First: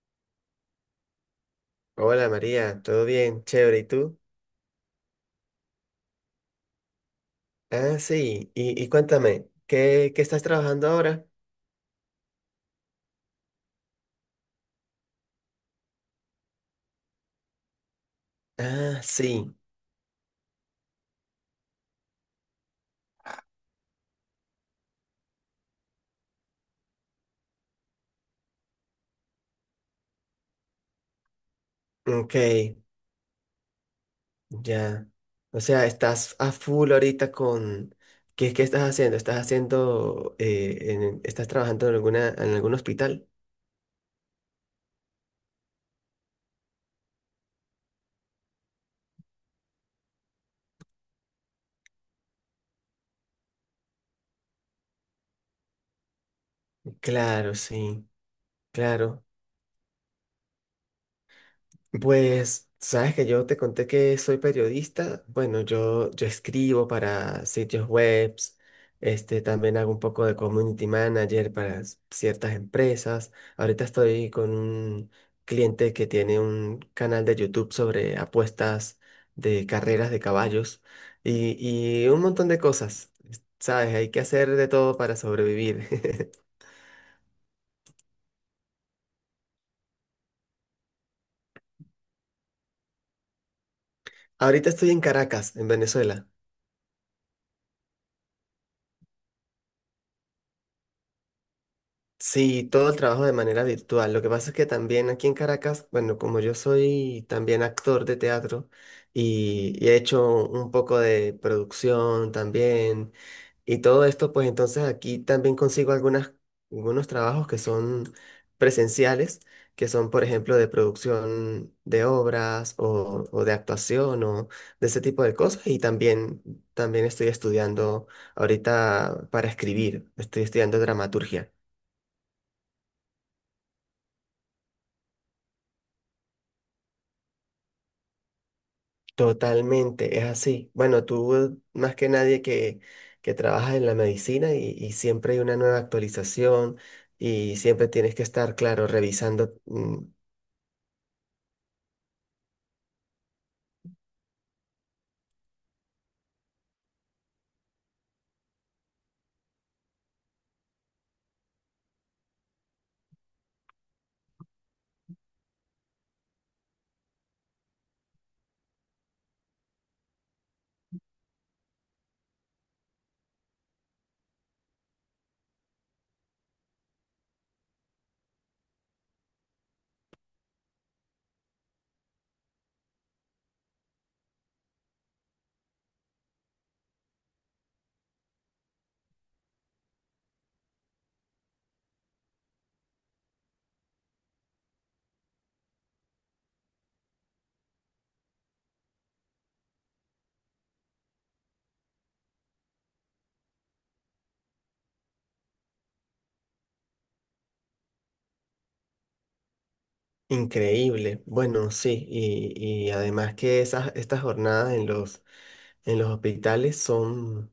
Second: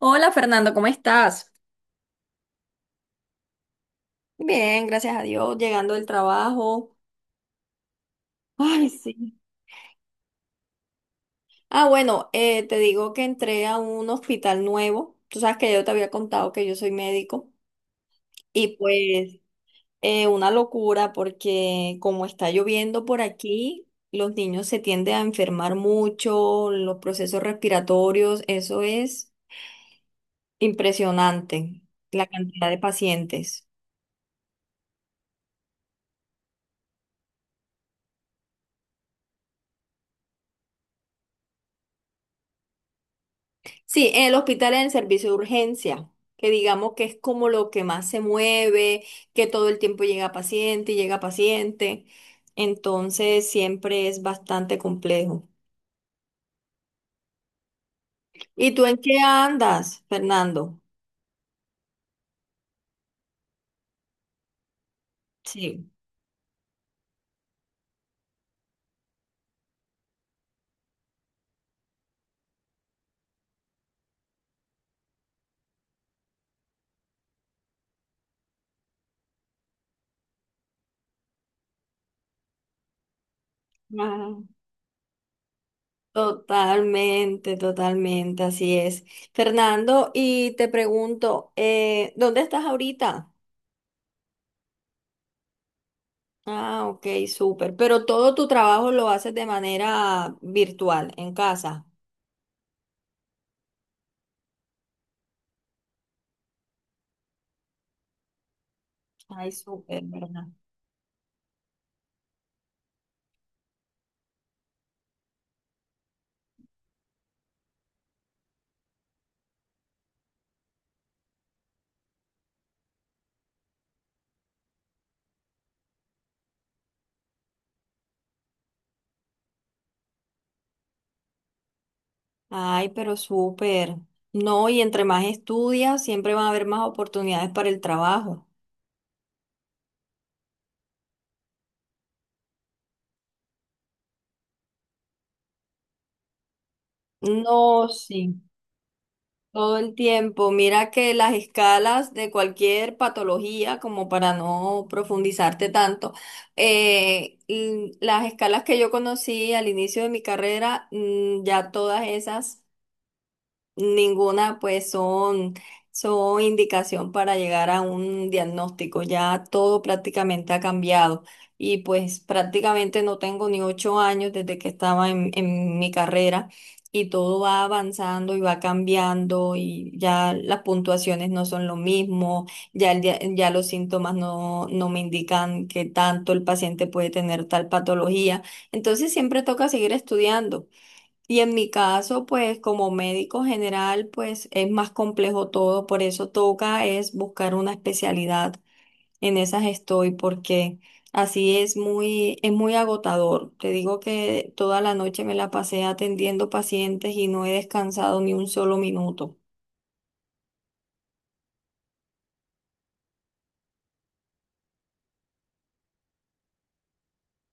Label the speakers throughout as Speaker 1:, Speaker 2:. Speaker 1: Hola Fernando, ¿cómo estás?
Speaker 2: Hola María, ¿todo bien? Chévere, ¿y tú?
Speaker 1: Bien, gracias a Dios, llegando del trabajo.
Speaker 2: Ah, sí, y,
Speaker 1: Ay,
Speaker 2: y
Speaker 1: sí.
Speaker 2: cuéntame, ¿qué estás trabajando ahora?
Speaker 1: Ah, bueno, te digo que entré a un hospital nuevo. Tú sabes que yo te había contado que yo soy médico. Y
Speaker 2: Ah,
Speaker 1: pues,
Speaker 2: sí,
Speaker 1: una locura porque como está lloviendo por aquí, los niños se tienden a enfermar mucho, los procesos respiratorios, eso es impresionante, la
Speaker 2: ok,
Speaker 1: cantidad de pacientes.
Speaker 2: ya. O sea, estás a full ahorita con... ¿Qué estás haciendo? ¿Estás haciendo... estás trabajando en alguna, en algún hospital?
Speaker 1: Sí, en el hospital, en el servicio de urgencia, que digamos que es como lo que más se mueve, que todo el tiempo llega paciente y llega paciente, entonces siempre es bastante complejo.
Speaker 2: Claro, sí,
Speaker 1: ¿Y tú en qué
Speaker 2: claro.
Speaker 1: andas, Fernando?
Speaker 2: Pues, sabes que yo te conté que soy periodista. Bueno,
Speaker 1: Sí.
Speaker 2: yo escribo para sitios webs, también hago un poco de community manager para ciertas empresas. Ahorita estoy con un cliente que tiene un canal de YouTube sobre apuestas de carreras de caballos y, y un montón de cosas. Sabes, hay que
Speaker 1: Ah,
Speaker 2: hacer de todo para sobrevivir.
Speaker 1: totalmente, totalmente, así es. Fernando, y te pregunto, ¿dónde estás ahorita?
Speaker 2: Ahorita estoy en Caracas, en Venezuela.
Speaker 1: Ah, ok, súper. Pero todo tu trabajo lo haces de manera virtual, en casa.
Speaker 2: Sí, todo el trabajo de manera virtual. Lo que pasa es que también aquí en Caracas, bueno, como yo soy también actor de teatro
Speaker 1: Ay,
Speaker 2: y he
Speaker 1: súper, ¿verdad?
Speaker 2: hecho un poco de producción también y todo esto, pues entonces aquí también consigo algunas, algunos trabajos que son presenciales, que son, por ejemplo, de producción de obras o de actuación o de ese tipo de cosas. También estoy estudiando ahorita para escribir, estoy estudiando dramaturgia.
Speaker 1: Ay, pero súper. No, y entre más estudias, siempre van a haber más oportunidades para el trabajo.
Speaker 2: Totalmente, es así. Bueno, tú más que nadie que trabajas en la medicina y siempre hay una nueva actualización y
Speaker 1: No,
Speaker 2: siempre tienes
Speaker 1: sí,
Speaker 2: que estar, claro, revisando.
Speaker 1: todo el tiempo. Mira que las escalas de cualquier patología, como para no profundizarte tanto, las escalas que yo conocí al inicio de mi carrera, ya todas esas ninguna, pues son indicación para llegar a un diagnóstico. Ya todo prácticamente ha cambiado. Y pues prácticamente no tengo ni 8 años desde que estaba en mi carrera y todo va avanzando y va cambiando y ya las puntuaciones no son lo mismo, ya, ya los síntomas no, no me indican que tanto el paciente puede tener tal patología. Entonces siempre toca seguir estudiando. Y en mi caso, pues como médico general, pues es más complejo todo, por eso toca es buscar una especialidad. En esas estoy porque así es muy agotador. Te digo que toda la noche me la pasé atendiendo pacientes y no he descansado ni un solo minuto.
Speaker 2: Increíble. Bueno, sí, y además que estas jornadas en los hospitales son,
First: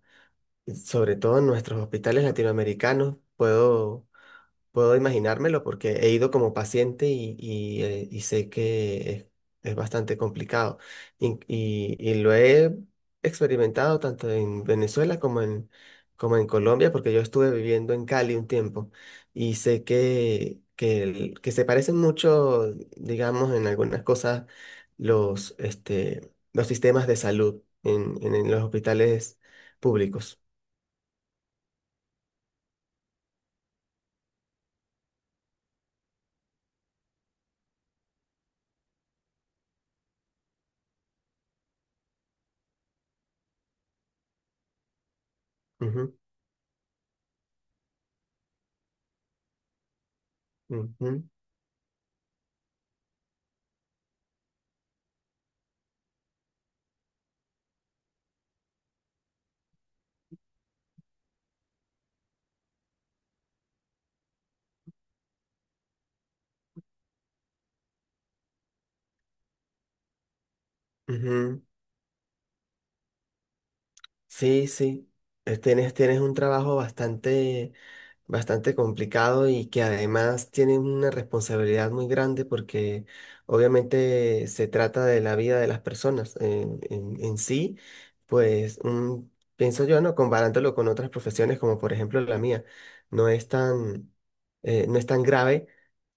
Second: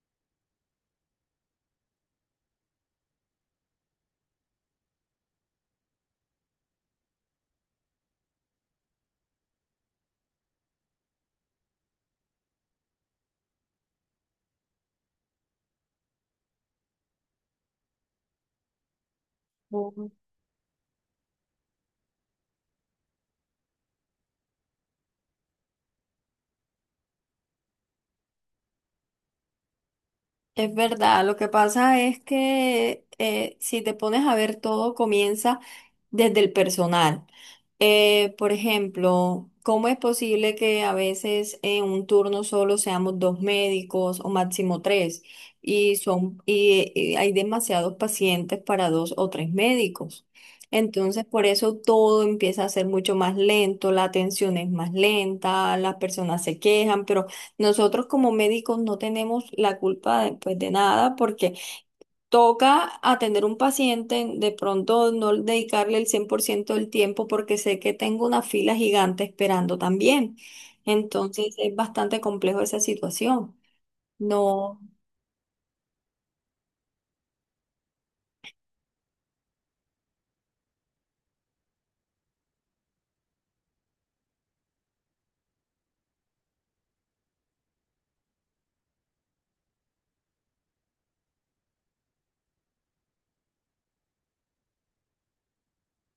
Speaker 2: sobre todo en nuestros hospitales latinoamericanos, puedo. Puedo imaginármelo porque he ido como paciente y sé que es bastante complicado. Y lo he experimentado tanto en Venezuela como en, como en Colombia, porque yo estuve viviendo en Cali un tiempo y sé que se parecen mucho, digamos, en algunas cosas los, los sistemas de salud en los hospitales públicos.
Speaker 1: Es verdad, lo que pasa es que si te pones a ver todo comienza desde el personal. Por ejemplo, ¿cómo es posible que a veces en un turno solo seamos dos médicos o máximo tres y
Speaker 2: Ujú,
Speaker 1: son y, y hay demasiados pacientes para dos o tres médicos?
Speaker 2: ujú,
Speaker 1: Entonces, por eso todo empieza a ser mucho más lento, la atención es más lenta, las personas se quejan, pero nosotros como médicos no tenemos la culpa de, pues, de nada porque toca atender un paciente, de pronto no dedicarle el 100% del tiempo porque sé que tengo una fila gigante esperando también. Entonces
Speaker 2: ujú.
Speaker 1: es bastante complejo esa situación.
Speaker 2: Sí,
Speaker 1: No,
Speaker 2: sí. Tienes, tienes un trabajo bastante, bastante complicado y que además tienen una responsabilidad muy grande porque obviamente se trata de la vida de las personas en, en sí, pues pienso yo, ¿no? Comparándolo con otras profesiones como por ejemplo la mía, no es tan, no es tan grave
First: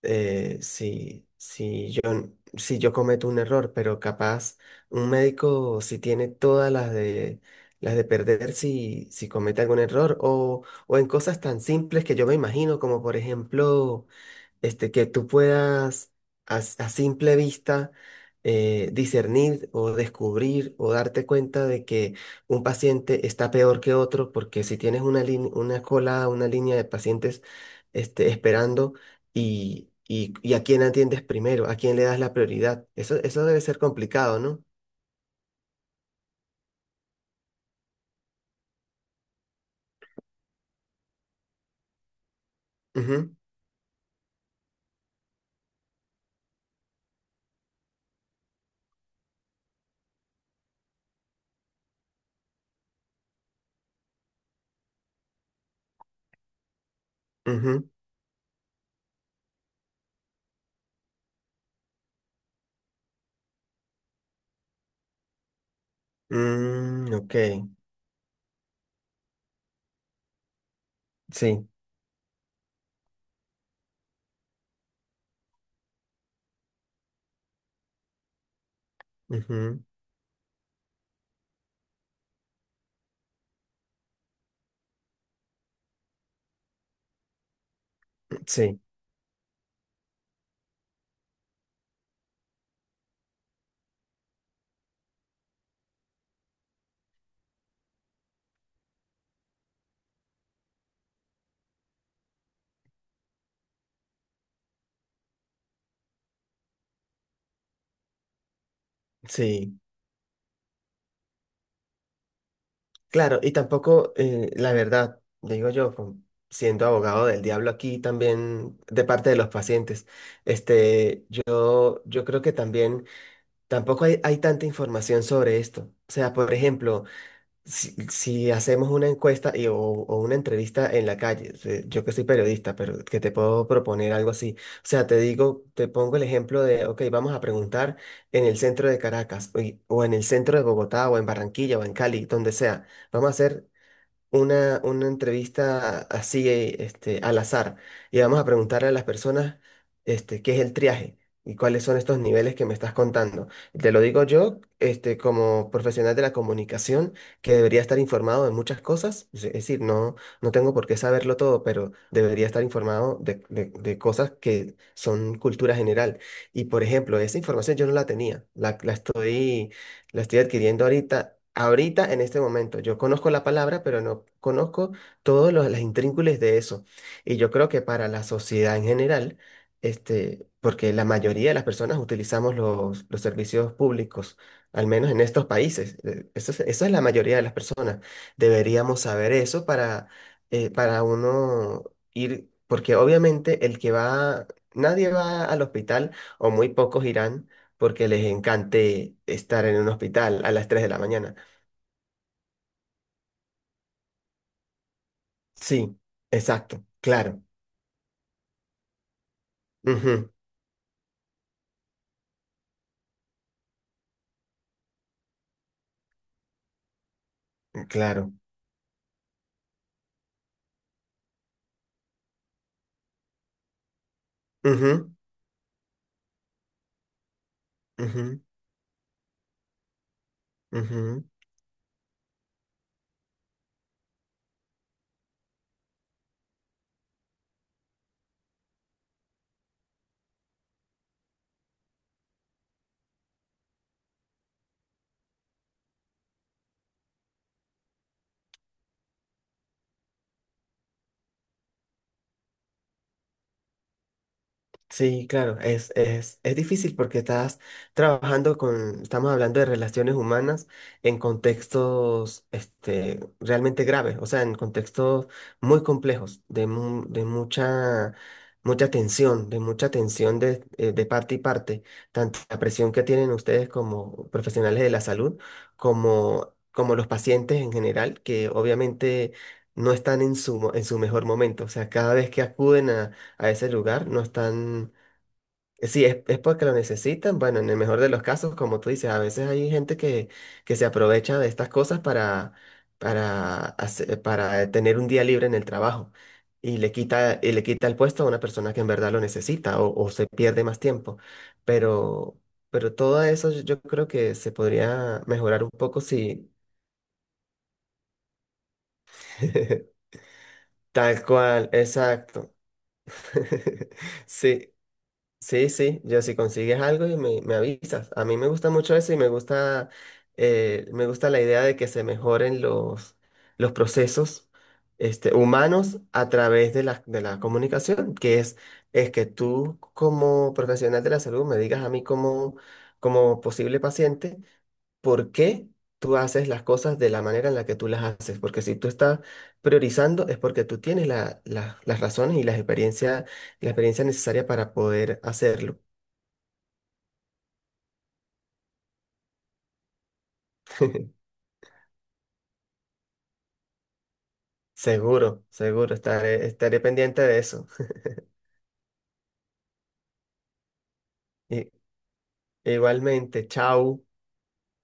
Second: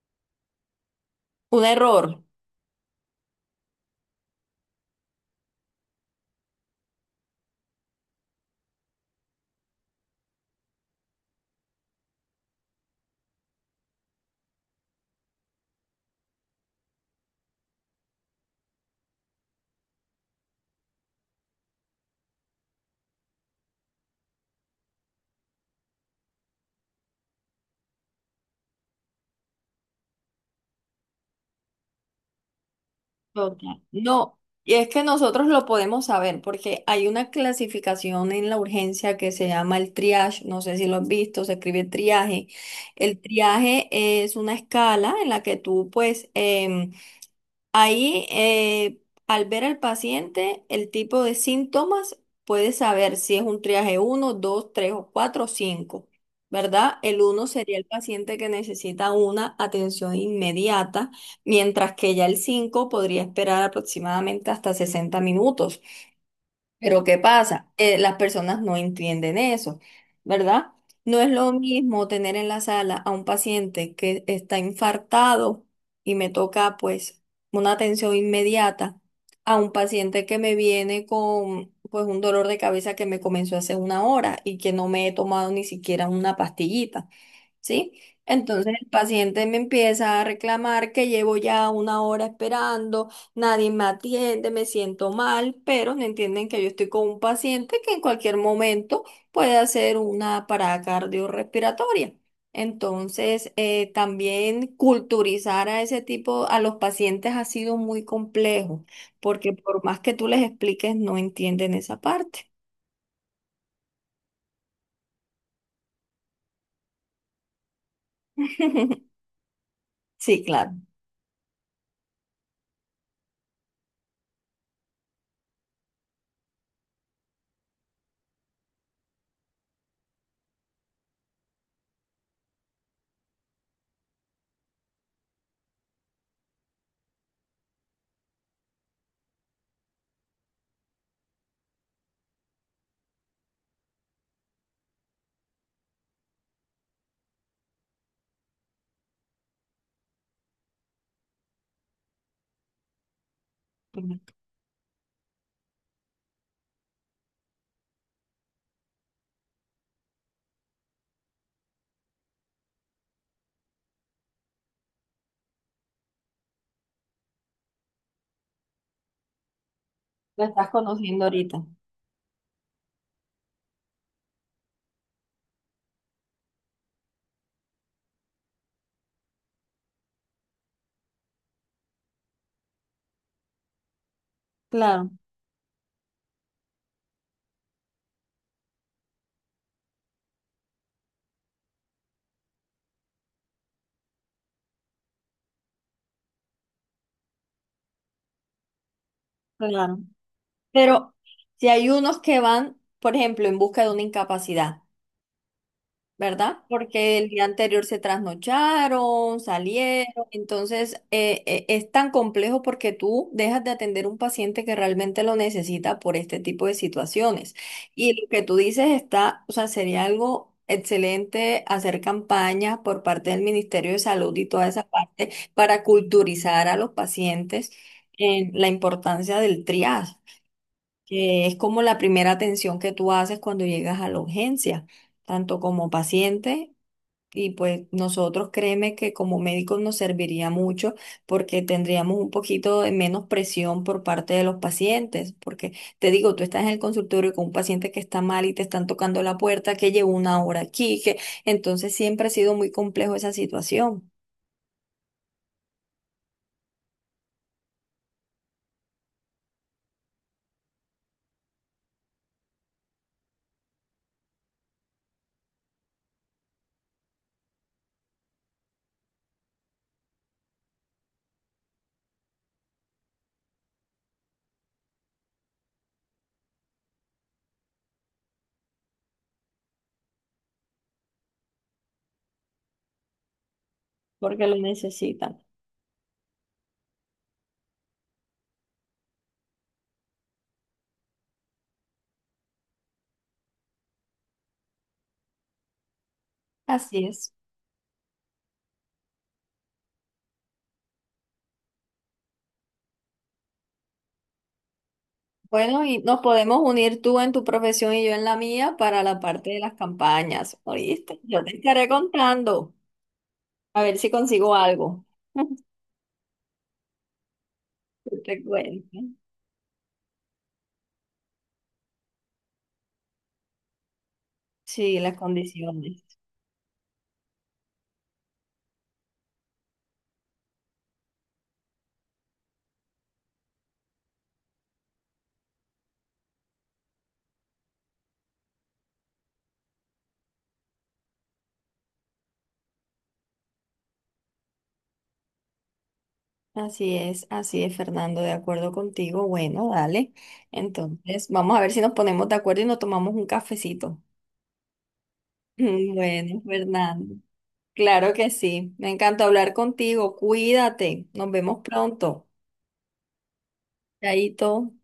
Speaker 1: un
Speaker 2: si yo,
Speaker 1: error.
Speaker 2: si yo cometo un error, pero capaz un médico si tiene todas las de perder si comete algún error o en cosas tan simples que yo me imagino, como por ejemplo, que tú puedas a simple vista discernir o descubrir o darte cuenta de que un paciente está peor que otro, porque si tienes una una cola, una línea de pacientes esperando y a quién atiendes primero, a quién le das la prioridad, eso debe ser
Speaker 1: Total. No,
Speaker 2: complicado, ¿no?
Speaker 1: y es que nosotros lo podemos saber porque hay una clasificación en la urgencia que se llama el triage, no sé si lo has visto, se escribe triaje. El
Speaker 2: Ujú,
Speaker 1: triaje es una escala en la que tú pues Ahí, eh, al ver al paciente, el tipo de síntomas puede saber si es un triaje uno, 2, 3 o 4 o 5, ¿verdad? El uno sería
Speaker 2: ujú.
Speaker 1: el paciente que necesita una atención inmediata, mientras que ya el 5 podría esperar aproximadamente hasta 60 minutos. Pero
Speaker 2: Mm,
Speaker 1: ¿qué
Speaker 2: ok,
Speaker 1: pasa? Las personas no entienden eso, ¿verdad? No es lo
Speaker 2: sí,
Speaker 1: mismo tener en la sala a un paciente que está infartado y me toca pues una atención inmediata a un
Speaker 2: ujú,
Speaker 1: paciente que me viene con pues un dolor de cabeza que me comenzó hace una hora y que no me he tomado ni siquiera una pastillita. ¿Sí? Entonces
Speaker 2: sí,
Speaker 1: el paciente me empieza a reclamar que llevo ya una hora esperando, nadie me atiende, me siento mal, pero no entienden que yo estoy con un paciente que en cualquier momento puede hacer una parada cardiorrespiratoria. Entonces, también culturizar a ese tipo, a los pacientes ha sido muy complejo, porque
Speaker 2: sí.
Speaker 1: por más que tú les expliques, no entienden esa parte.
Speaker 2: Claro, y tampoco, la verdad, digo yo, como siendo abogado del diablo aquí también de parte de los pacientes,
Speaker 1: Sí, claro.
Speaker 2: este, yo, yo creo que también tampoco hay, hay tanta información sobre esto. O sea, por ejemplo, si, si hacemos una encuesta o una entrevista en la calle, yo que soy periodista, pero que te puedo proponer algo así. O sea, te digo, te pongo el ejemplo de, ok, vamos a preguntar en el centro de Caracas, o en el centro de Bogotá, o en Barranquilla, o en Cali, donde sea. Vamos a hacer una entrevista así, al azar. Y vamos a preguntarle a las personas, qué es el triaje y cuáles son estos niveles que me estás contando. Te lo digo yo, como profesional de la comunicación, que debería estar informado de muchas cosas. Es decir, no, no tengo por qué saberlo todo, pero debería estar informado de cosas que son cultura general. Y, por ejemplo, esa información yo no la tenía. La estoy
Speaker 1: La estás
Speaker 2: adquiriendo
Speaker 1: conociendo
Speaker 2: ahorita,
Speaker 1: ahorita.
Speaker 2: ahorita en este momento. Yo conozco la palabra, pero no conozco todos los, las intríngulis de eso. Y yo creo que para la sociedad en general, porque la mayoría de las personas utilizamos los servicios públicos, al
Speaker 1: Claro,
Speaker 2: menos en estos países, eso es la mayoría de las personas. Deberíamos saber eso para uno ir, porque obviamente el que va, nadie va al hospital o muy pocos irán porque les encante estar en un
Speaker 1: claro.
Speaker 2: hospital a las tres de la
Speaker 1: Pero
Speaker 2: mañana.
Speaker 1: si hay unos que van, por ejemplo, en busca de una incapacidad,
Speaker 2: Sí,
Speaker 1: ¿verdad?
Speaker 2: exacto,
Speaker 1: Porque el
Speaker 2: claro.
Speaker 1: día anterior se trasnocharon, salieron,
Speaker 2: Ujú,
Speaker 1: entonces es tan complejo porque tú dejas de atender un paciente que realmente lo necesita por este tipo de situaciones. Y lo
Speaker 2: claro.
Speaker 1: que tú dices está, o sea, sería algo excelente hacer campañas por parte del Ministerio de Salud y toda esa
Speaker 2: Ujú,
Speaker 1: parte para culturizar a los pacientes
Speaker 2: ujú,
Speaker 1: en la importancia del triage,
Speaker 2: ujú.
Speaker 1: que es como la primera atención que tú haces cuando llegas a la urgencia, tanto como paciente. Y pues nosotros créeme que como médicos nos serviría mucho porque tendríamos un poquito de menos presión por parte de los pacientes, porque te digo, tú estás en el consultorio con un paciente que está mal y te están tocando la puerta, que llevo una hora aquí, que entonces siempre ha sido muy complejo esa situación
Speaker 2: Sí, claro, es difícil porque estás trabajando con, estamos hablando de relaciones humanas en contextos realmente graves, o sea, en contextos muy complejos, de, de mucha, mucha tensión de parte y parte, tanto la presión que tienen ustedes como profesionales de la salud, como los pacientes en general, que obviamente no están en su, en su mejor momento, o sea, cada vez que acuden a ese lugar, no
Speaker 1: porque lo
Speaker 2: están...
Speaker 1: necesitan.
Speaker 2: Sí, es porque lo necesitan. Bueno, en el mejor de los casos, como tú dices, a veces hay gente que se aprovecha de estas cosas para, para tener un día libre en el trabajo
Speaker 1: Así es.
Speaker 2: y le quita el puesto a una persona que en verdad lo necesita o se pierde más tiempo. Pero, pero todo eso yo creo que se podría mejorar un
Speaker 1: Bueno, y
Speaker 2: poco
Speaker 1: nos
Speaker 2: si...
Speaker 1: podemos unir tú en tu profesión y yo en la mía para la parte de las campañas, ¿oíste?
Speaker 2: Tal
Speaker 1: Yo te
Speaker 2: cual,
Speaker 1: estaré
Speaker 2: exacto.
Speaker 1: contando, a ver si consigo
Speaker 2: Sí.
Speaker 1: algo.
Speaker 2: Sí, sí, yo si consigues algo me avisas.
Speaker 1: Yo
Speaker 2: A mí
Speaker 1: te
Speaker 2: me gusta mucho
Speaker 1: cuento.
Speaker 2: eso y me gusta la idea de que se mejoren los procesos
Speaker 1: Sí, las
Speaker 2: humanos
Speaker 1: condiciones.
Speaker 2: a través de la comunicación, que es que tú como profesional de la salud me digas a mí como, como posible paciente por qué tú haces las cosas de la manera en la que tú las haces. Porque si tú estás priorizando es porque tú tienes la- las razones y las experiencia, la experiencia necesaria para poder hacerlo.
Speaker 1: Así es, Fernando, de acuerdo contigo. Bueno, dale. Entonces, vamos a ver si nos ponemos de acuerdo y nos tomamos un cafecito.
Speaker 2: Seguro, seguro,
Speaker 1: Bueno,
Speaker 2: estaré
Speaker 1: Fernando.
Speaker 2: pendiente de eso.
Speaker 1: Claro que sí. Me encantó hablar contigo. Cuídate. Nos vemos
Speaker 2: I-
Speaker 1: pronto.
Speaker 2: igualmente, chao.
Speaker 1: Chaito.